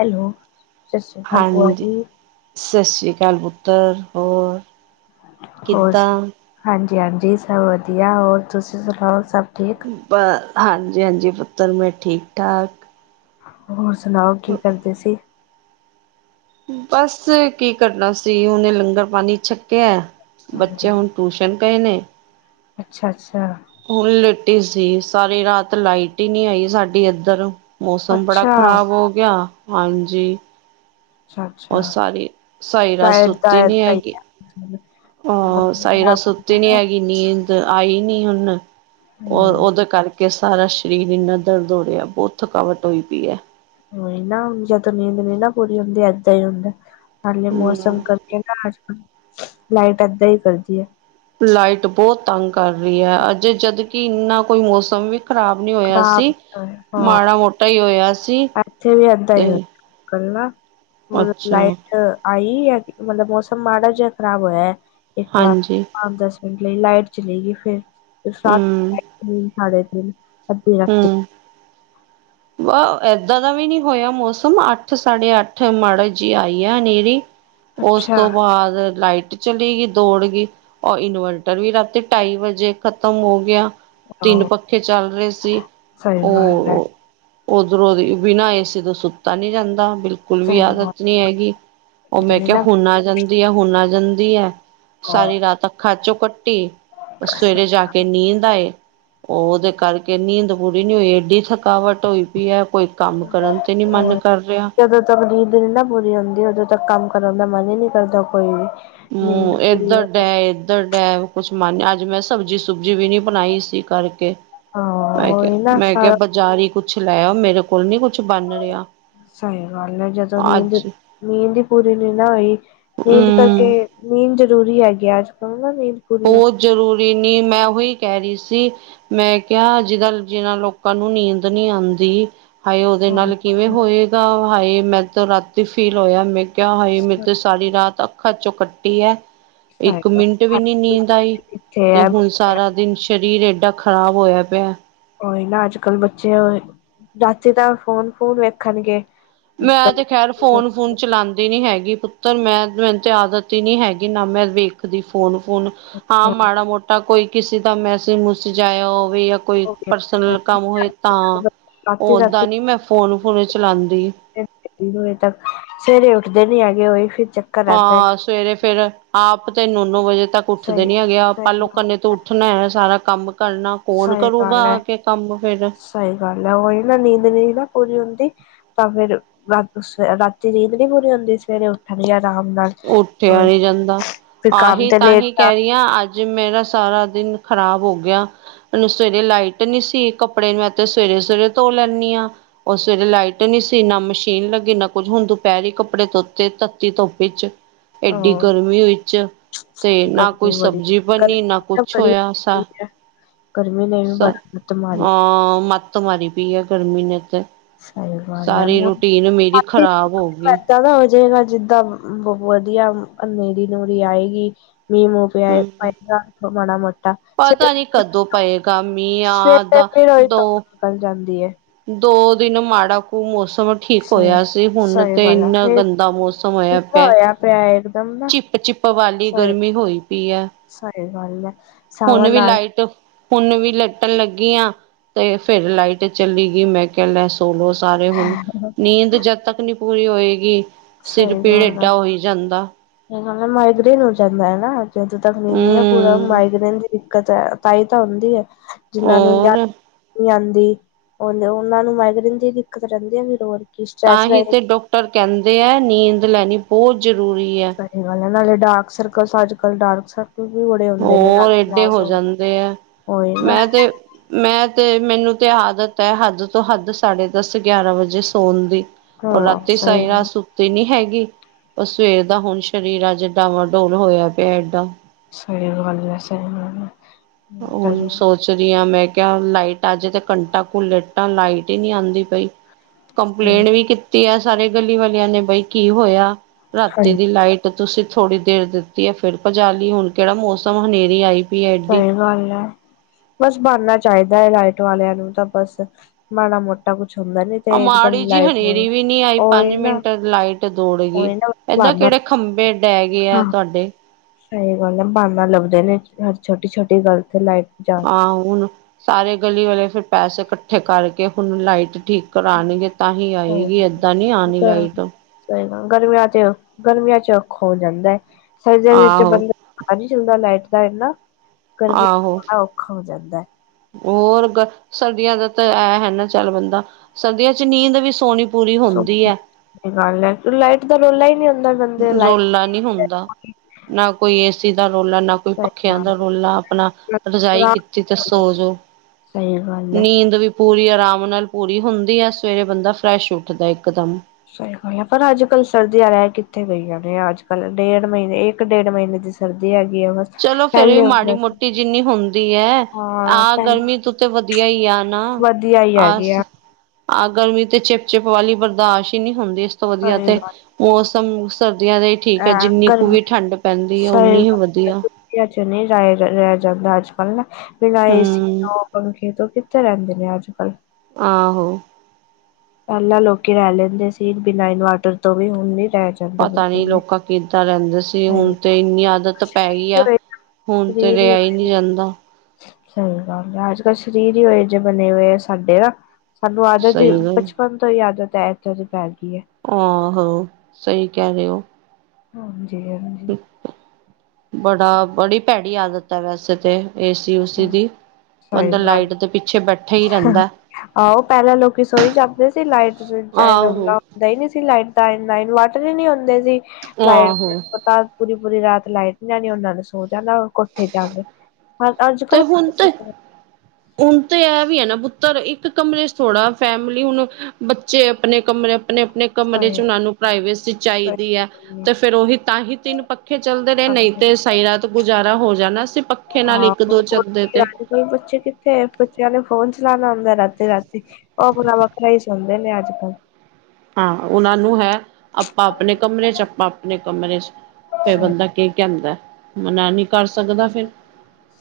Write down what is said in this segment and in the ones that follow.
Hello, ਸਾਸਰੀ ਕਾਲ ਭੂਆ ਜੀ। ਸਸਰੀ ਕਾਲ ਪੁੁੱਤਰ ਹੋਰ। ਹੋਰ- ਕਿੱਦਾਂ ਹਾਂਜੀ ਹਾਂਜੀ ਸਭ ਵਧੀਆ ਹੋਰ ਤੁਸੀਂ ਸੁਣਾਓ, ਸਭ ਠੀਕ? ਬ ਹਾਂਜੀ ਹਾਂਜੀ, ਪੁੱਤਰ ਮੈਂ ਠੀਕ-ਠਾਕ। ਹੋਰ ਸੁਣਾਓ, ਕੀ ਕਰਦੇ ਸੀ? ਬਸ ਕੀ ਕਰਨਾ ਸੀ ਹੁਨੇ ਲੰਗਰ ਪਾਣੀ ਛੱਕਿਆ। ਬੱਚੇ ਹੁਣ ਟਊਸ਼ਨ ਗਏ ਨ ਅੱਛਾ-ਅੱਛਾ। ਹੁਣ ਲੇਟੀ ਸੀ ਸਾਰੀ ਰਾਤ ਲਾਈਟ ਈ ਨੀ ਆਈ ਸਾਡੇ ਏਧਰ। ਮੌਸਮ ਬੜਾ ਅੱਛਾ ਖ਼ਰਾਬ ਹੋ ਗਿਆ, ਹਾਂਜੀ। ਅੱਛਾ ਓ ਅੱਛਾ, ਸਾਰੀ ਸਾਰੀ ਰਾਤ ਡਾਇਟ ਦਾ ਸੁੱਤੀ ਨੀ ਏਦਾਂ ਹੀ ਹੈਗੀ। ਆ। ਔਰ ਸਾਰੀ ਰਾਤ ਸਤੀ ਨੀ ਹੈਗੀ। ਨੀਂਦ ਆਈ ਨੀ ਹੁਣ, ਔਰ ਹੂੰ, ਓਦੇ ਕਰਕੇ ਸਾਰਾ ਸਰੀਰ ਇੰਨਾ ਦਰਦ ਓ ਰਿਆ, ਬੋਤ ਥਕਾਵਟ ਹੋਈ ਪੀ ਐ। ਓਈ ਨਾ ਹੁੁਣ ਜਦੋਂ ਨੀਂਦ ਨੀ ਨਾ ਪੂਰੀ ਹੁੰਦੀ, ਏਦਾਂ ਈ ਹੁੰਦਾ। ਹਾਲੇ ਮੌਸਮ ਹਮ ਕਰਕੇ ਨਾ ਅਜ ਕੱਲ ਲਾਈਟ ਐਧਾਂ ਈ ਕਰਦੀ ਏ। ਲਾਈਟ ਬੋਤ ਤੰਗ ਕਰ ਰਈ ਐ, ਅਜੇ ਜਦ ਕੀ ਇੰਨਾ ਕੋਈ ਮੌਸਮ ਵੀ ਖ਼ਰਾਬ ਨੀ ਓਇਆ ਖ਼ਰਾਬ ਸੀ, ਹਾਂ, ਮਾੜਾ ਮੋਟਾ ਈ ਓਇਆ ਸੀ। ਤੇ ਕਰਨਾ ਫਿਰ ਅੱਛਾ ਲਾਈਟ ਆਈ ਐ, ਕੀ ਮਲਬ ਮੌਸਮ ਮਾੜਾ ਜਿਆ ਖਰਾਬ ਹੋਇਆ ਇੱਕ ਵਾਰ। ਹਾਂਜੀ ਪੰਜ-ਦਸ ਮਿੰੰਟ ਲਈ ਲਾਈਟ ਚਲੇ ਗੀ ਫੇਰ, ਉਸ ਰਾਤ ਹਮ ਤਿੰਨ-ਸਾਢੇ ਤਿੰਨ ਅੱਧੀ ਰਾਤੀ। ਵ ਏਦਾਂ ਦਾ ਵੀ ਨੀ ਹੋਇਆ ਮੌਸਮ, ਅੱਠ-ਸਾਢੇ ਅੱਠ ਮਾੜਾ ਜੀ ਆਈ ਐ ਹਨੇਰੀ। ਓਸ ਅੱਛਾ ਤੋਂ ਬਾਦ ਲਾਈਟ ਚਲੀ ਗੀ ਦੌੜ ਗੀ, ਔਰ ਇਨਵਰਟਰ ਵੀ ਰਾਤੀ ਢਾਈ ਵਜੇ ਖਤਮ ਹੋ ਗਿਆ। ਤਿੰਨ ਆਹੋ ਪੱਖੇ ਚੱਲ ਰੇ ਸੀ, ਸਹੀ ਗੱਲ ਹੈ ਓ ਓਧਰੋਂ ਦੀ ਬਿਨਾਂ ਏ ਸੀ ਤੋਂ ਸੁੱਤਾ ਨੀ ਜਾਂਦਾ ਬਿਲ ਬਿਲਕੁਲ ਵੀ ਸਹੀ ਗੱਲ ਆਦਤ ਨੀ ਹੈਗੀ, ਓ ਮੈਂ ਕਿਆ ਹੁਨ ਆ ਜਾਂਦੀ ਐ, ਹੁਨ ਆ ਜਾਂਦੀ ਐ। ਸਾਰੀ ਰਾਤ ਅੱਖਾਂ ਚੋ ਕੱਟੀ, ਓ ਸਵੇਰੇ ਜਾ ਕੇ ਨੀਂਦ ਆਏ। ਓਦੇ ਕਰਕੇ ਨੀਂਦ ਪੂਰੀ ਨੀ ਹੋਈ, ਏਡੀ ਥਕਾਵਟ ਹੋਈ ਪੀ ਐ, ਕੋਈ ਕੰਮ ਕਰਨ ਤੇ ਨੀ ਮਨ ਕਰ ਰਿਆ। ਤਬ ਨੀਦ ਨੀ ਨਾ ਪੂਰੀ ਹੁੰਦੀ, ਉਦੋਂ ਤੱਕ ਕੰਮ ਕਰਨ ਦਾ ਮਨ ਈ ਨੀ ਕਰਦਾ ਕੋਈ ਵੀਵ ਹੂੰ ਏਧਰ ਡੈ ਏ ਧਰ ਡੈ ਕੁਛ ਮੰਨ ਅੱਜ ਮੈਂ ਸਬਜ਼ੀ ਸੁਬਜੀ ਵੀ ਨੀ ਬਣਾਈ ਇਸੀ ਕਰਕੇ। ਹਾਂ ਮੈਂ ਕਿਆ ਉਹੀ ਨਾ ਮੈਂ ਕਿਆ ਸਾਰਾ ਬਾਜ਼ਾਰੀ ਕੁੱਛ ਲੈ ਆਓ, ਮੇਰੇ ਕੋ ਕੋਲ ਨੀ ਕੁਛ ਬਣ ਰਿਆ, ਸਹੀ ਗੱਲ ਹੈ ਜਦੋਂ ਨੀਂਦ ਅੱਜ। ਨੀਂਦ ਈ ਪੂਰੀ ਨੀ ਨਾ ਹੋਈ, ਨੀਂਦ ਹਮ ਕਰਕੇ, ਨੀਂਦ ਜ਼ਰੂਰੀ ਹੈਗੀ ਅਜ ਕਰੋ ਨਾ ਨੀਂਦ ਪੂਰੀ ਹੁਣ। ਬਹੁਤ ਜ਼ਰੂਰੀ ਨੀ ਮੈਂ ਓਹੀ ਕੈ ਰੀ ਸੀ। ਮੈਂ ਕਿਆ ਅੱਜਕਲ੍ਹ ਜਿਨਾਂ ਲੋਕਾਂ ਨੂੰ ਨੀਂਦ ਨੀ ਆਂਦੀ। ਹਾਏ ਓਦੇ ਸਹੀ ਨਾਲ ਕਿਵੇਂ ਗੱਲ ਹੈ, ਹੋਏਗਾ, ਹਾਏ ਮੈਂ ਤੇ ਰਾਤੀ ਫੀਲ ਹੋਇਆ। ਮੈਂ ਕਿਆ ਹਾਏ ਮੇਰੇ ਤੇ ਸਾਰੀ ਰਾਤ ਅੱਖਾਂ ਚੋਂ ਕੱਟੀ ਹੈ ਸਹੀ ਇੱਕ ਗੱਲ ਮਿੰਟ ਵੀ ਹੈ। ਨੀ ਨੀਂਦ ਆਈ ਕਿੱਥੇ ਤੇ ਹੈ ਹੁਣ ਬੱਚੇ, ਸਾਰਾ ਦਿਨ ਸਰੀਰ ਏਡਾ ਖ਼ਰਾਬ ਹੋਇਆ ਪਿਆ। ਉਹੀ ਨਾ ਅੱਜ ਕੱਲ੍ਹ ਬੱਚੇ, ਰਾਤੀ ਤਾਂ ਫੋਨ -ਫੂਨ ਵੇਖਣਗੇ ਮੈਂ ਤੇ ਖੈਰ ਫੋਨ - ਫੂਨ ਚਲਾ ਦੀ ਨਹੀ ਹੈਗੀ ਪੁੱਤਰ ਮੈਂ ਮੈਨੂੰ ਤੇ ਆਦਤ ਹੀ ਨਹੀਂ ਹੈਗੀ ਨਾ ਮੈਂ ਵੇਖਦੀ ਫੋਨ ਫੂਨ -ਫੋਨ ਹਾਂ ਮਾੜਾ ਮੋਟਾ ਕੋਈ ਕਿਸੇ ਦਾ ਮੈਸੇਜ ਮੁਸਜ ਆਇਆ ਹੋਵੇ ਜਾਂ ਕੋਈ ਪਰਸਨਲ ਕੰਮ ਹੋਏ ਤਾਂ, ਰਾਤੀ ਰਾਤੀ ਓਦਾਂ ਨੀ ਮੈਂ ਫੋਨ -ਫੂਨ ਚਲਾਉਂਦੀ ਤਿੰਨ ਵਜੇ ਤੱਕ ਸਵੇਰੇ ਉੱਠਦੇ ਨੀ ਹੈਗੇ ਹੋਏ ਫਿਰ ਚ ਹਾਂ ਸਵੇਰੇ ਫੇਰ ਆਪ ਤੇ ਨੋ -ਨੋ ਵਜੇ ਤੱਕ ਉੱਠਦੇ ਸਹੀ ਨੀ ਹੈਗੇ ਸਹੀ ਪਰ ਲੋਕਾਂ ਗੱਲ ਦੇ ਹੈ ਓਹਨੇ ਸਾਰਾ ਕੰਮ ਕਰਨਾ ਫੋਨ ਸਹੀ ਕਰੂਗਾ ਗੱਲ ਹੈ ਆ ਕੇ ਕੰਮ ਫੇਰ ਸਹੀ ਗੱਲ ਹੈ ਉਹੀ ਨਾ ਨੀਂਦ ਨਈ ਨਾ ਪੂਰੀ ਹੁੰਦੀ ਤਾਂ ਫੇਰ ਰਾਤੀ ਨੀਂਦ ਨੀ ਪੂਰੀ ਹੁੰਦੀ ਸਵੇਰੇ ਉੱਠਣ ਦੀ ਆਰਾਮ ਨਾਲ ਉੱਠਿਆ ਹੋਰ ਨਹੀਂ ਜਾਂਦਾ ਫਿਰ ਕੰਮ ਆਹੀ ਤੇ ਲੇਟ ਤਾਂਹੀ ਜਾ ਕਹਿ ਰਹੀ ਹਾਂ ਅੱਜ ਅੱਜ ਮੇਰਾ ਸਾਰਾ ਦਿਨ ਖ਼ਰਾਬ ਹੋ ਗਿਆ ਸਵੇਰੇ ਲਾਈਟ ਨੀ ਸੀ ਕੱਪੜੇ ਮੈਂ ਤੇ ਸਵੇਰੇ -ਸਵੇਰੇ ਧੋ ਲੈਂਨੀ ਆ ਉਸ ਸਵੇਰੇ ਲਾਈਟ ਨੀ ਸੀ ਨਾ ਮਸ਼ੀਨ ਲੱਗੀ, ਨਾ ਕੁੱਝ ਹੁਣ ਦੁਪਹਿਰੀ ਕੱਪੜੇ ਧੋਤੇ ਤੱਤੀ ਧੁੱਪ ਵਿੱਚ ਐਡੀ ਹਾਂ ਗਰਮੀ ਵਿੱਚ ਤੇ ਨਾ ਕੋਈ ਗਰਮੀ ਬੜੀ ਸਬਜ਼ੀ ਬਣੀ ਨਾ ਗਰਮੀ ਕੁਛ ਬੜੀ ਹੋਇਆ ਸਾ ਹੈ ਗਰਮੀ ਨੇ ਵੀ ਸਾ ਬੜੀ ਲੱਤ ਮਾਰੀ ਹਾਂ ਮੱਤ ਮਾਰੀ ਪਈ ਆ ਗਰਮੀ ਨੇ ਤੇ ਸਹੀ ਗੱਲ ਹੈ ਸਾਰੀ ਰੂਟੀਨ ਮੇਰੀ ਆਪੇ ਖ਼ਰਾਬ ਹੋ ਗਈ ਇਦਾਂ ਦਾ ਹੋ ਜਾਏਗਾ ਜਿੱਦਾਂ ਬੋਤ ਵਧੀਆ ਹਨੇਰੀ ਨੂਰੀ ਆਏਗੀ ਮੀਂਹ ਮੂੰਹ ਹਮ ਪਵੇਗਾ ਮਾੜਾ ਮੋਟਾ ਸਵੇਰੇ ਪਤਾ ਨੀ ਕਦੋਂ ਪਏਗਾ ਮੀਹ ਆ ਸਵੇਰੇ ਤਾਂ ਫਿਰ ਉਹੀ ਦੋ ਧੁੱਪ ਨਿਕਲ ਜਾਂਦੀ ਏ ਦੋ ਦਿਨ ਮਾੜਾ ਕੁ ਮੌਸਮ ਠੀਕ ਸਹੀ ਹੋਇਆ ਸੀ ਹੁਣ ਸਹੀ ਤੇ ਗੱਲ ਆ ਇੰਨਾ ਫੇਰ ਗੰਦਾ ਮੌਸਮ ਹੋਇਆ ਕਿੱਦਾਂ ਪਿਆ ਹੋਇਆ ਇਕਦਮ ਨਾ ਚਿੱਪ ਵਾਲੀ ਸਹੀ ਗਰਮੀ ਹੋਈ ਪਈ ਹੈ ਸਹੀ ਗੱਲ ਹੈ ਹੁਣ ਸਾਵਨ ਵੀ ਨਾਲ ਲਾਈਟ ਹੁਣ ਵੀ ਲੇਟਣ ਲੱਗੀ ਆ ਤੇ ਫਿਰ ਲਾਈਟ ਚੱਲ ਗਈ ਮੈਂ ਕਹਿ ਲੈ ਧੋਲੋ ਸਾਰੇ ਹੁਣ ਨੀਂਦ ਜਦ ਤੱਕ ਨੀ ਪੂਰੀ ਹੋਏਗੀ ਸਿਰ ਸਹੀ ਪੀੜ ਗੱਲ ਹੈ ਏਡਾ ਹੋਈ ਜਾਂਦਾ ਇਹਨਾਂ ਦੇ ਮਾਈਗ੍ਰੇਨ ਹੋ ਜਾਂਦਾ ਹੈ ਨਾ ਜਦੋਂ ਤੱਕ ਨੀਂਦ ਨਹੀਂ ਪੂਰਾ ਹਮ ਮਾਈਗ੍ਰੇਨ ਦੀ ਦਿੱਕਤ ਹੈ ਤਹੀ ਤਾਂ ਹੁੰਦੀ ਹੈ ਜਿਹਨਾਂ ਨੂੰ ਨੀਂਦ ਔਰ ਨੀ ਆਉਂਦੀ ਉਹ ਉਹਨਾਂ ਨੂੰ ਮਾਈਗ੍ਰੇਨ ਦੀ ਦਿੱਕਤ ਰਹਿੰਦੀ ਆ ਫਿਰ ਹੋਰ ਕੀ ਤਾਂ ਸਟ੍ਰੈਸ ਹੀ ਰਹੇ ਤੇ ਡਾਕਟਰ ਕਹਿੰਦੇ ਹੈ ਨੀਂਦ ਲੈਣੀ ਬਹੁਤ ਜ਼ਰੂਰੀ ਹੈ। ਸਹੀ ਗੱਲ ਹੈ ਨਾਲੇ ਡਾਰਕ ਸਰਕਲ ਅੱਜ ਕੱਲ ਡਾਰਕ ਸਰ ਵੀ ਬੜੇ ਹੁੰਦੇ ਨੇ ਹੋਰ ਰਾਤੀ ਏਡੇ ਨਾ ਹੋ ਸੋ ਜਾਂਦੇ ਆ ਹੋਏ ਨਾ ਮੈਂ ਤੇ ਮੈਂ ਤੇ ਮੈਨੂੰ ਤੇ ਆਦਤ ਹੈ ਹੱਦ ਤੋਂ ਹੱਦ ਸਾਢੇ ਦਸ ਗਿਆਰਾਂ ਵਜੇ ਸੋਣ ਦੀ। ਔਰ ਹਾਂ ਰਾਤੀ ਸਹੀ ਸਾਰੀ ਰਾਤ ਗੱਲ ਸੁ ਤੀ ਨੀ ਹੈਗੀ ਉਹ ਸਵੇਰ ਦਾ ਹੁਣ ਸਰੀਰ ਅੱਜ ਡਾਵਾਂ ਡੋਲ ਹੋਇਆ ਪਿਆ ਏਡਾ। ਸਹੀ ਗੱਲ ਏ ਸਹੀ ਗੱਲ ਏ ਹੁਣ ਸੋਚ ਦੀ ਆ ਮੈਂ ਕਿਹਾ ਲਾਈਟਾਂ ਚ ਘੰਟਾ ਕੋੁ ਲੇਟਾਂ ਲਾਈਟ ਹੀ ਨੀ ਆਉਂਦੀ ਪਈ। ਹਮ। ਕੰਪਲੇਂਟ ਵੀ ਕੀਤੀ ਆ ਸਾਰੇ ਗਲੀ ਵਾਲਿਆਂ ਨੇ ਬਈ ਕੀ ਹੋਇਆ ਰਾਤੀ ਹਾਂਜੀ ਦੀ ਲਾਈਟ ਤੇ ਤੁਸੀਂ ਥੋੜ੍ਹੀ ਦੇਰ ਦਿੱਤੀ ਹੈ ਫਿਰ ਭਜਾਲੀ ਹੁਣ ਕਿਹੜਾ ਮੌਸਮ ਹਨੇਰੀ ਆਈ। ਪਈ ਹੈ ਐਡੀ ਸਹੀ ਗੱਲ ਐ। ਬਸ ਬਣਨਾ ਚਾਹੀਦਾ ਏ, ਲਾਈਟ ਵਾਲਿਆਂ ਨੂੰ ਤਾਂ ਬਸ ਮਾੜਾ-ਮੋਟਾ ਕੁਛ ਹੁੰਦਾ ਨੀ ਆ ਤੇ ਇਕਦਮ ਮਾੜੀ ਜੀ ਲਾਈਟ ਹਨੇਰੀ ਵੀ ਨੀ ਆਈ, ਉਹੀ ਪੰਜ ਨਾ ਮਿੰਟ'ਚ ਲਾਈਟ ਦੌੜ ਗਈ। ਉਹੀ ਨਾ ਏਦਾਂ ਬਹਾਨਾ ਕਿਹੜੇ ਖੰਬੇ ਡਹਿ ਗਏ ਆ, ਹਾਂ ਤੁਹਾਡੇ? ਸਹੀ ਗੱਲ ਐ, ਬਾਨਾ ਲੱਭਦੇ ਨੇ ਹਰ ਛੋਟੀ-ਛੋਟੀ ਗੱਲ ਤੇ ਲਾਈਟ ਜਾ ਹਾਂ ਹੁਣ, ਸਾਰੇ ਗਲੀ ਵਾਲੇ ਫਿਰ ਪੈਸੇ ਇਕੱਠੇ ਕਰਕੇ ਹੁਣ ਲਾਈਟ ਠੀਕ ਕਰਾਣਗੇ ਤਾਂ ਹੀ ਸਹੀ ਆਏਗੀ, ਏਦਾਂ ਨੀ ਆਣੀ ਗੱਲ ਲਾਈਟ। ਸਹੀ ਗੱਲ ਏ, ਗਰਮੀਆਂ ਤੇ ਗਰਮੀਆਂ'ਚ ਔਖਾ ਹੋ ਜਾਂਦਾ ਏ, ਸਰਦੀਆਂ ਦੇ ਵਿੱਚ ਆਹੋ ਬੰਦਾ ਪਤਾ ਨੀ ਚੱਲਦਾ ਲਾਈਟ ਦਾ ਇੰਨਾ, ਗਰਮੀਆ'ਚ ਆਹੋ ਬੜਾ ਔਖਾ ਹੋ ਜਾਂਦਾ। ਹੋਰ ਗ, ਸਰਦੀਆਂ ਦਾ ਤਾਂ ਐ ਹੈ ਨਾ ਚੱਲ ਬੰਦਾ ਸਰਦੀਆਂ'ਚ ਨੀਂਦ ਵੀ ਸੋਹਣੀ ਪੂਰੀ ਸੋ ਹੋਂਦੀ ਐ। ਗੱਲ ਐ, ਲਾਈਟ ਦਾ ਰੌਲਾ ਈ ਨਹੀਂ ਹੁੰਦਾ। ਬੰਦੇ ਲਾਈਟ ਰੋਲਾ ਨਹੀਂ ਸਹੀ ਹੁੰਦਾ, ਨਾ ਕੋਈ ਏਸੀ ਦਾ ਰੌਲਾ ਨਾ ਕੋਈ ਪੱਖਿਆਂ ਗੱਲ ਦਾ ਹੈ ਰੋਲਾ ਅਪਨਾ, ਰਜਾਈ ਕੀਤੀ ਤਾ ਸੋਜੋ। ਸਹੀ ਗੱਲ ਐ। ਪੂਰੀ ਅਰਾਮ ਨਾਲ ਪੂਰੀ ਹੁੰਦੀ ਆ, ਸਵੇਰੇ ਬੰਦਾ ਫਰੈਸ਼ ਉੱਠਦਾ ਇੱਕਦਮ। ਸਹੀ ਗੱਲ ਆ, ਪਰ ਅੱਜ-ਕੱਲ ਸਰਦੀਆਂ ਰਹਿ ਕਿੱਥੇ ਗਈਆ ਨੇ, ਅੱਜ-ਕੱਲ ਡੇਢ ਮਹੀਨੇ ਇੱਕ, ਡੇਢ ਮਹੀਨੇ ਦੀ ਸਰਦੀ ਆ ਗਈ ਏ, ਬਸ। ਚਲੋ, ਫਿਰ ਵੀ ਪਹਿਲੇ ਹੁੰਦਾ ਸੀ ਮਾੜੀ-ਮੋਟੀ ਜਿੰਨੀ ਹੁੰਦੀ ਐ। ਹਾਂ ਆਹ ਪਹਿ ਗਰਮੀ ਤੋਂ ਤੇ ਵਧੀਆ ਈ, ਆ ਨਾ। ਵਧੀਆ ਹੀ ਹੈਗੇ ਆਸ ਆ। ਆਹ ਗਰਮੀ ਤੇ ਚਿਪ-ਚਿਪ ਵਾਲੀ ਬਰਦਾਸ਼ਤ ਹੀ ਨਹੀਂ ਹੁੰਦੀ, ਇਸ ਤੋਂ ਵਧੀਆ ਸਹੀ ਤੇ ਗੱਲ ਮੌਸਮ ਸਰਦੀਆਂ ਦਾ ਈ ਠੀਕ ਏ, ਹੈ ਜਿੰਨੀ ਕੁ ਗਰਮੀ ਵੀ ਠੰਡ ਪੈਂਦੀ ਏ ਓਨੀ ਹੀ ਵਧੀਆ। ਵਿਆਹ'ਚ ਨਹੀਂ ਜਾਇਆ ਜਾਂਦਾ, ਅੱਜ-ਕਲ ਨਾ। ਲਾਏ ਸੀ, ਹਮ ਦੋ ਪੰਖੇ ਤੋਂ ਕਿੱਥੇ ਰਹਿੰਦੇ ਨੇ ਅੱਜ-ਕੱਲ। ਆਹੋ। ਪਹਿਲਾਂ ਲੋਕੀ ਰਹਿ ਲੈਂਦੇ ਸੀ ਬਿਨਾਂ ਇਨਵਰਟਰ ਤੋਂ ਵੀ, ਹੁਣ ਨਹੀਂ ਰਹਿ ਜਾਂਦਾ ਪਤਾ ਬਿਲਕੁਲ ਨੀ ਵੀ ਲੋਕਾਂ ਕਿੱਦਾਂ ਰਹਿੰਦੇ ਸੀ, ਹੁਣ ਸਹੀ ਤੇ ਇੰਨੀ ਆਦਤ ਪੈਗੀ ਆ। ਹੁਣ ਤੇ ਸਰੀਰ ਹੀ ਰਿਆ ਈ ਹੋਏ ਨਹੀਂ ਜਾਂਦਾ। ਸਹੀ ਗੱਲ ਆ ਅੱਜ-ਕੱਲ ਸ਼ਰੀਰ ਈ ਓਹੇ ਜੇ ਬਣੇ ਹੋਏ ਆ ਸਾਡੇ ਨਾ। ਸਾਨੂੰ ਆਦਤ ਈ, ਸਹੀ ਗੱਲ ਬਚਪਨ ਤੋਂ ਈ ਆਦਤ ਐ ਇਦਾਂ ਦੀ ਪੈ ਗਈ ਐ। ਆਹੋ, ਸਹੀ ਕਹਿ ਰਹੇ ਓ। ਹਾਂਜੀ-ਹਾਂ। ਬੜਾ-ਬੜੀ ਭੈੜੀ ਆਦਤ ਐ ਵੈਸੇ ਤੇ, ਏਸੀ-ਉਸੀ ਦੀ। ਸਹੀ ਬੰਦਾ ਗੱਲ, ਲਾਈਟ ਦੇ ਪਿੱਛੇ ਬੈਠਾ ਹੀ ਰਹਿੰਦਾ ਆਹੋ ਪਹਿਲਾਂ ਲੋਕੀ ਸੋਈ ਜਾਂਦੇ ਸੀ ਲਾਈਟ ਆਹੋ। ਗਈ ਨਹੀਂ ਸੀ ਲਾਈਟ ਤਾਂ ਇਨਾਆ ਇਨ ਵਾਟਰ ਈ ਨਹੀਂ ਹੁੰਦੇ ਸੀ, ਲਾਈਟ ਤਾਂ ਆਹੋ ਪਤਾ ਪੂਰੀ-ਪੂਰੀ ਰਾਤ ਲਾਈਟ ਨੀ ਆਣੀ, ਉਹਨਾਂ ਨੂੰ ਸੋ ਜਾਣਾ ਕੋਠੇ ਜਾਕੇ। ਤੇ, ਹੁਣ ਤੇ ਹੁਣ ਤੇ ਐ ਵੀ ਆ ਨਾ ਪੁੱਤਰ, ਇੱਕ ਕਮਰੇ'ਚ ਥੋੜਾ ਫੈਮਿਲੀ ਹੁਣ ਜੇ ਆਪਣੇ ਕਮਰੇ ਅਪਣੇ-ਅਪਣੇ ਕਮਰੇ'ਚ ਸਹੀ ਉਹਨਾਂ ਨੂੰ ਪ੍ਰਾਈਵੇਸੀ ਚਾਹੀਦੀ ਆ। ਤੇ ਸਹੀ। ਫਿਰ ਉਹੀ ਤਾਂ ਹੀ ਤਿੰਨ ਪੱਖੇ ਚੱਲਦੇ ਰਹੇ, ਨਹੀਂ ਤੇ ਉਹ ਸਾਈ ਰਾਤ ਗੁਜ਼ਾਰਾ ਹੋ ਜਾਣਾ ਸੀ, ਪੱਖੇ ਨਾਲ ਇੱਕ-ਦੋ ਚੱਲਦੇ ਤੇ। ਨਹੀਂ ਬੱਚੇ ਕਿੱਥੇ ਐ, ਬੱਚਿਆਂ ਨੇ ਫੋਨ ਚਲਾਣਾ ਹੁੰਦਾ ਰ੍ਹਾਤੀ-ਰ੍ਹਾਤੀ ਉਹ ਅਪਨਾ ਵੱਖਰਾ ਈ ਸੋਂਦੇ ਨੇ ਅੱਜ-ਕੱਲ। ਹਾਂ, ਉਹਨਾਂ ਨੂੰ ਹੈ, ਆਪਾ ਅਪਣੇ ਕਮਰੇ'ਚ, ਆਪਾ-ਅਪਣੇ ਕਮਰੇ'ਚ। ਫੇਰ ਸਹੀ ਬੰਦਾ ਕੀ ਕੈਂਦਾ, ਮਨਾ ਨੀ ਕਰ ਸਕਦਾ ਫੇਰ।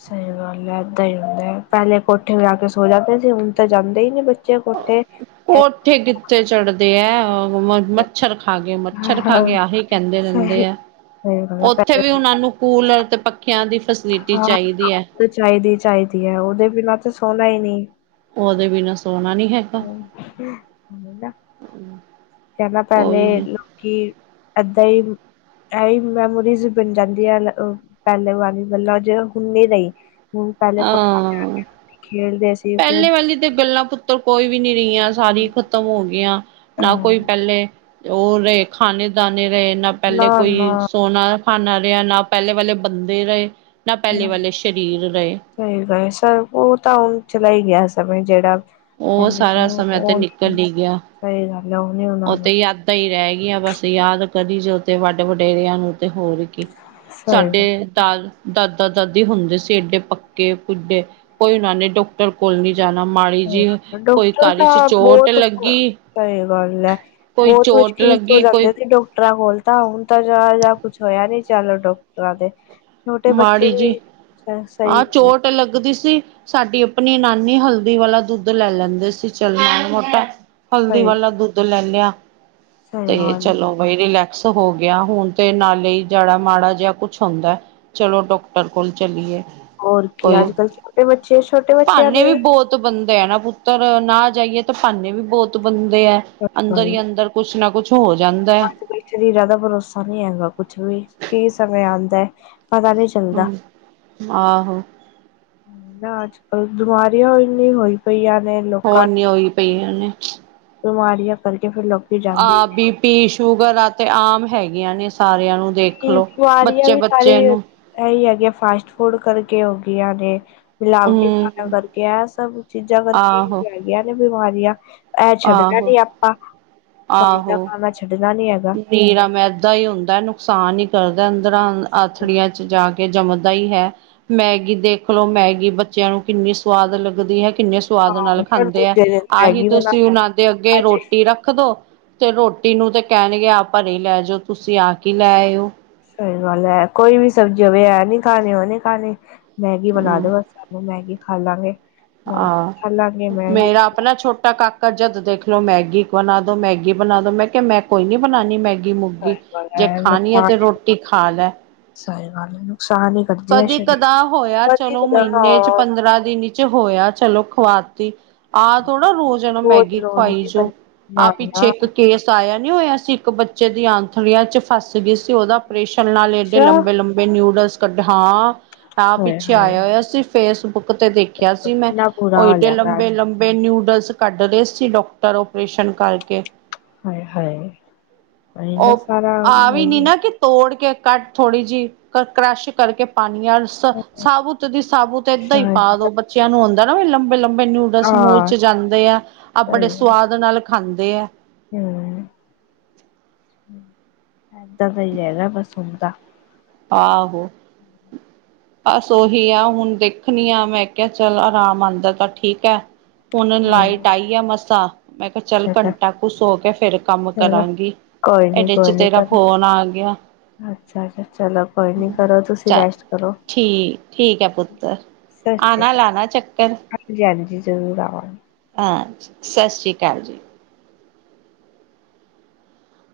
ਸਈ ਗੱਲ ਐ ਏਦਾਂ ਈ ਹੁੰਦਾ ਪੈਲੇ ਕੋਠੇ ਪੇ ਆਕੇ ਸੋ ਜਾਂਤੇ ਸੀ ਹੁਣ ਤਾਂ ਜਾਂਦੇ ਹਨ ਨੀ ਬੱ ਕੋਠੇ ਓਥੇ ਕਿਥੇ ਚੜਦੇ ਐ ਅ ਮੱਛਰ ਖਾ ਗੇ ਮੱਛਰ ਖਾ ਹਾਂ ਗੇ ਆਹੀ ਕੈਂਦੇ ਰੈਂਦੇ ਸਹੀ ਆ, ਸਹੀ ਗੱਲ ਹੈ ਓਥੇ ਪਹਿਲੇ ਵੀ ਤਾਂ ਓਨਾਂ ਨੂੰ ਕੂਲਰ ਤੇ ਪੱਖਿਆਂ ਦੀ ਫੈਸਿਲਿਟੀ ਚਾਹੀਦੀ ਹੈ ਹਾਂ, ਚਾਈਦੀ ਈ ਚਾਈਦੀ ਐ ਓਦੇ ਬਿਨਾਂ ਤਾਂ ਸੋਣਾ ਈ ਨੀ। ਓਦੇ ਬਿਨਾ ਸੋਣਾ ਨੀ ਹੈਗਾ ਕੈਂਦਾ ਪੈਲੇ ਕੋਈ ਨੀ ਲੋਕੀ ਏਦਾਂ ਈ ਏਹੀ ਮੈਮੋਰੀਜ਼ਸ ਬਣ ਜਾਂਦੀ ਆ ਪੈਲੇ ਵਾਲੀ ਜੋ ਹੁਨ ਨਈ ਰਈ। ਹੂਨ ਪੈਲੇ ਚਲਾ ਕੇ ਖੇਲਦੇ ਸੀ। ਪੈਲੇ ਕੁਦ ਵਾਲੀ ਤੇ ਗੱਲਾਂ ਪੁੱਤਰ ਕੋਈ ਵੀ ਨੀ ਰਹੀਆਂ ਸਾਰੀ ਖ ਖਤਮ ਹੋ ਗਈਆਂ। ਨਾ ਕੋਈ ਹਮ ਪੈਲੇ ਓ ਰਏ ਖਾਣੇ-ਦਾਣੇ ਰਏ ਨਾ ਪੈਲੇ ਕੋਈ ਨਾ-ਨਾ ਸੋਨਾ ਖ਼ਾਨਾ ਰਆ ਨਾ ਪੈਲੇ ਵਾਲੇ ਬੰਦੇ ਰਏ। ਨਾ ਪੈਲੇ ਵਾਲੇ ਸਰੀਰ ਰਏ। ਸਈ ਗ ਸਰ ਓ ਤਾਂ ਹੁਣ ਚਲਾ ਇ ਗਿਆ ਸਮੇ ਜੇੜਾ ਓ ਸਾਰਾ ਸਮੇਂ ਤੇ ਨਿਕਲ ਈ ਗਿਆ, ਸਹੀ ਗੱਲ ਉਹ ਨੀ ਹੋਣਾ ਓ ਹੁਣ ਤੇ ਤਾਂ ਏ ਰੈ ਗਇਆ ਬਸ ਯਾਦ ਕਰੀ ਜੋ ਤੇ ਵੱਡ ਵਡੇਰਿਆਂ ਨੂੰ ਤੇ ਹੋਰ ਕੀ। ਸਹੀ ਸਾਡੇ ਗੱਲ ਤਾਰ ਦਾਦਾ-ਦਾਦੀ ਹੁੰਦੇ ਸੀ ਏਡੇ ਪੱਕੇ ਕਿੱਡੇ ਕੋਈ ਉਹਨਾਂ ਨੇ ਡਾਕਟਰ ਕੋਲ ਨੀ ਜਾਣਾ ਮਾੜੀ ਜਿਵ, ਕੋਈ ਕਾਰ ਚ ਚੋਟ ਲੱਗੀ। ਸਈ ਗਾਲ ਐ, ਕੋਈ ਬੋਤ ਚੋਟ ਮੁਸ਼ਕਿਲ ਤੋਂ ਲੱਗੀ ਕੋਈ ਜਾਂਦੇ ਸੀ ਡੋਕ ਡਕਟਰਾਂ ਕੋਲ ਤਾਂ ਹੁਣ ਤਾਂ ਜਿਆ ਜੀ ਕੁਝ ਹੋਯਾ ਨੀ ਚਾਲੋ ਡਾਕਟਰਾਂ ਤੇ ਛੋਟੇ ਬੱਚੇ ਨੂੰ ਵੀ, ਸੇ ਸਹੀ ਤੇ ਲੱਗਦੀ ਸੀ। ਸਾਡੀ ਅਪਣੀ ਨਾਨੀ ਹਲਦੀ ਵਾਲਾ ਦੁੱਧ ਲੈ ਲੈਂਦੇ ਸੀ ਚੱਲ ਮਾੜਾ-ਮੋਟਾ ਹਲਦੀ ਸਹੀ ਵਾਲਾ ਦੁੱਧ ਲੈਨੇ, ਸਹੀ ਤੇ ਗੱਲ ਚਲੋ ਬਈ ਰਿਲੈਕਸ ਹੋ ਗਿਆ। ਹੁਣ ਤੇ ਨਾਲੇ ਜੜਾ ਮਾੜਾ ਜਿਆ ਕੁਛ ਹੁੰਦਾ ਏ ਚਲੋ ਡੋਕਟਰ ਕੋਲ ਚੱਲੀਏ। ਹੋਰ ਕੀ ਅੱਜ-ਕੱਲ੍ਹ ਛੋਟੇ ਬੱਚੇ, ਛੋਟੇ ਬੱਚਿਆਂ ਨੂੰ ਵੀ ਬੋਤ ਬੰਦੇ ਐ ਨਾ ਪੁੱਤਰ ਨਾ ਜਾਈਏ ਤਾਂ ਭਾਨੇ ਵੀ ਬੋਤ ਬੰਦੇ ਐ ਸਹੀ ਅੰਦਰ ਗੱਲ ਈ ਅੰਦਰ। ਕੁਛ ਨਾ ਕੁਛ ਹੋ ਜਾਂਦਾ ਐ। ਇਸ ਲਈ ਜਾਦਾ ਭਰੋਸਾ ਨੀ ਹੈਗਾ ਕੁਛ ਵੀ, ਕੀ ਸਮੇਂ ਆਂਦਾ ਐ ਪਤਾ ਨੀ ਹੂੰ, ਆਹੋ। ਨਾ ਅੱਜ-ਕੱਲ ਦੁਮਾਰੀਆਂ ਇੰਨੀ ਹੋਈ ਪਈਆਂ ਨੇ ਲੋ ਹੋਰ ਨੀ ਹੋਈ ਪਈ ਨੇ ਬਮਾੜੀਆਂ ਕਰਕੇ ਫੇਰ ਲੋਕ ਆ ਬੀਪੀ ਸ਼ੂਗਰ ਆ ਤੇ ਆਮ ਹੈਗੀਆਂ ਨੇ ਸਾਰਿਆਂ ਨੂੰ ਦੇਖਲੋ। ਬਿਮਾਰੀਆਂ ਬੱਚੇ ਵੀ ਸਾਰੇ ਬੱਚੇ ਨੂੰ ਐਈ ਹੈਗੀ ਆ ਫਾਸਟ ਫੂਡ ਕਰਕੇ ਹੋ ਗਈਆਂ ਨੇ ਮਿਲਾਵਟੀ ਹੂੰ ਖਾਣਾ ਕਰਕੇ ਐ ਸਭ ਚੀਜ਼ਾਂ ਕਰਕੇ ਆਹੋ ਹੈਗੀਆ ਨੇ ਬਿਮਾਰੀਆਂ ਐ ਛੱਡਣਾ ਆਹੋ ਨੀ ਆਪਾਂ, ਬਾਰ ਦਾ ਖਾਨਾ ਛੱਡਣਾ ਨੀ ਹੈਗਾ ਨਿਰਾ ਮੈਦਾ ਈ ਹੁੰਦਾ ਨੁਕਸਾਨ ਈ ਕਰਦਾ ਅੰਦਰਾਂ ਆਥੜੀਆਂ ਚ ਜਾ ਕੇ ਕੇ ਜੰਮਦਾ ਈ ਹੈ ਮੈਗੀ ਦੇਖਲੋ ਮੈਗੀ ਬੱਚਿਆਂ ਨੂੰ ਕਿੰਨੀ ਸਵਾਦ ਲੱਗਦੀ ਹੈ ਕਿੰਨੇ ਸਵਾਦ ਨਾਲ ਹਾਂ ਫਿਰ ਖਾਂਦੇ ਐ ਦੂਜੇ ਦਿਨ ਆਹੀ ਮੈਗੀ ਬਣਾ ਤੁਸੀਂ ਲਓ, ਉਨਾਂ ਦੇ ਅੱਗੇ ਅੱਜ ਰੋਟੀ ਰੱਖਦੋ ਤੇ ਰੋਟੀ ਨੂੰ ਤੇ ਕਹਿਣਗੇ ਆ ਭਰੇ ਹੀ ਲੈ ਜੋ, ਤੁਸੀਂ ਆ ਕੀ ਲੈ ਆਏ ਓ ਸਹੀ ਗੱਲ ਹੈ ਕੋਈ ਵੀ ਸਬਜ਼ੀ ਹੋਵੇ ਐ ਨੀ ਖਾਣੇ ਓ ਨੀ ਖਾਣੀ, ਮੈਗੀ ਬਣਾ ਹੂੰ ਦੋ ਬਸ ਮੰਮਾ ਮੈਗੀ ਖਾ ਲਾਂਗੇ ਆ ਖਾ ਲਾਂਗੇ ਮੈਗੀ ਮੇਰਾ ਆਪਣਾ ਛੋਟਾ ਕਾਕਾ ਜਦ ਦੇਖਲੋ ਮੈਗੀ ਬਣਾ ਦੋ ਮੈਗੀ ਬਣਾ ਦੋ, ਮੈਂ ਕਿਹਾ ਮੈਂ ਕੋਈ ਨੀ ਬਣਾਣੀ ਮੈਗੀ ਮੈਗੀ ਮੁਗੀ ਜੇ ਖਾਣੀ ਐ ਨੁਕਸਾਨ ਤੇ ਰੋਟੀ ਖਾ ਲੈ ਸਹੀ ਗੱਲ ਐ ਨੁਕਸਾਨ ਈ ਕਦੀ ਕਦਾ ਹੋਇਆ ਚਲੋ ਮਹੀਨੇ ਚ ਪੰਦਰਾਂ ਦਿਨੀਂ ਚ ਹੋਇਆ ਚਲੋ ਖਵਾਤੀ ਆਹ ਥੋੜਾ ਰੋਜ਼ ਇਹਨੂੰ ਰੋਜ਼ ਮੈਗੀ ਰੋਜ਼ ਖਵਾਈ ਨੀ ਜੋ, ਆਹ ਨਾ ਪਿੱਛੇ ਨਾ ਇੱਕ ਕੇਸ ਆਇਆ ਨੀ ਹੋਇਆ ਸੀ, ਇੱਕ ਬੱਚੇ ਦੀ ਆਂਥੜੀਆਂ ਚ ਫਸ ਗਈ ਸੀ ਉਹਦਾ ਆਪਰੇਸ਼ਨ ਨਾਲ ਏਡੇ ਅੱਛਾ ਲੰਬੇ- ਲੰਬੇ ਬੀ ਨਿਊਡਲਸ ਕੱਢੇ, ਹਾਂ ਤਾਂ ਹਾਏ ਪਿੱਛੇ ਹਾਏ ਆਇਆ ਹੋਇਆ ਸੀਂ ਫੇਸਬੁੱਕ ਬੁੱਕ ਤੇ ਦੇਖਿਆ ਸੀ ਮੈਂ, ਕਿੰਨਾ ਬੁਰਾ ਓ ਹਾਲ ਏਡੇ ਹੈਗਾ ਲੰਬੇ- ਅੱਜ ਲੰ ਨਿਊਡਲਸ ਕੱਢ ਰੇ ਸੀ, ਡਾਕਟਰ ਓਪਰੇਸ਼ਨ ਕਰਕੇ ਹਾਏ- ਹਾਏ ਇਹਨਾ ਉਹ ਸਾਰਾ ਆ ਵੀ ਨੀ ਹੋਈ ਨਾ ਕਿ ਤੋੜ ਕੇ ਕੱਟ ਥੋੜੀ ਜੀ ਕਰੱਸ਼ ਕਰਕੇ ਪਾਨੀ ਆਂ ਸਾਬੂਤ ਦੀ ਸਾਬੁੂਤ ਏਦਾਂ ਈ ਸ਼ਾਇਦ ਪਾ ਦੋ, ਬੱਚਿਆਂ ਨੂੰ ਹੁੰਦਾਂ ਨਾ ਵੀ ਲੰਬੇ- ਲੰਬੇ ਨਿਊ ਬਸ ਮੋਲ ਹਾਂ ਚ ਜਾਂਦੇ ਆ, ਆਹ ਬੜੇ ਸੁਵਾਦ ਨਾਲ ਖਾਂਦੇ ਆ ਹੂੰ, ਐਦਾਂ ਦਾ ਹੀ ਹੈਗਾ ਬਸ ਹੁਣ ਤਾਂ ਆਹੋ। [inaudible] ਬਸ ਉਹੀ ਆ ਹੁਣ ਦੇਖਣੀ ਆ, ਮੈਂ ਕਿਹਾ ਚੱਲ ਅਰਾਮ ਆਂਦਾ ਤਾਂ ਠੀਕ ਹੈ ਹੁਣ ਲਾਈਟ ਅੱਛਾ ਆਈ ਆ ਮਸਾਂ, ਮੈਂ ਕਿਹਾ ਚੱਲ ਅੱਛਾ ਘੰਟਾ ਕੁ ਸੋ ਕੇ ਫਿਰ ਕੰਮ ਚਲੋ ਕਰਾਂਗੀ। ਕੋਈ ਨੀ ਏਡੇ ਚ ਕੋਈ ਨੀ ਤੇਰਾ ਕਰੋ ਫ਼ੋਨ ਆ ਗਿਆ। ਅੱਛਾ- ਅੱਛਾ ਚਲੋ ਕੋਈ ਨੀ ਕਰੋ ਤੁਸੀਂ ਚ ਰੈਸਟ ਕਰੋ ਠੀਕ- ਠੀਕ ਐ ਪੁੱਤਰ ਸਤਿ ਸ਼੍ਰੀ ਆਣਾ ਲਾਣਾ ਚੱਕਰ ਹਾਂਜੀ -ਹਾਂਜੀ ਜ਼ਰੂਰ ਆਵਾਗੀ। ਹਾਂ, ਸਤਿ ਸ੍ਰੀ ਅਕਾਲ ਜੀ।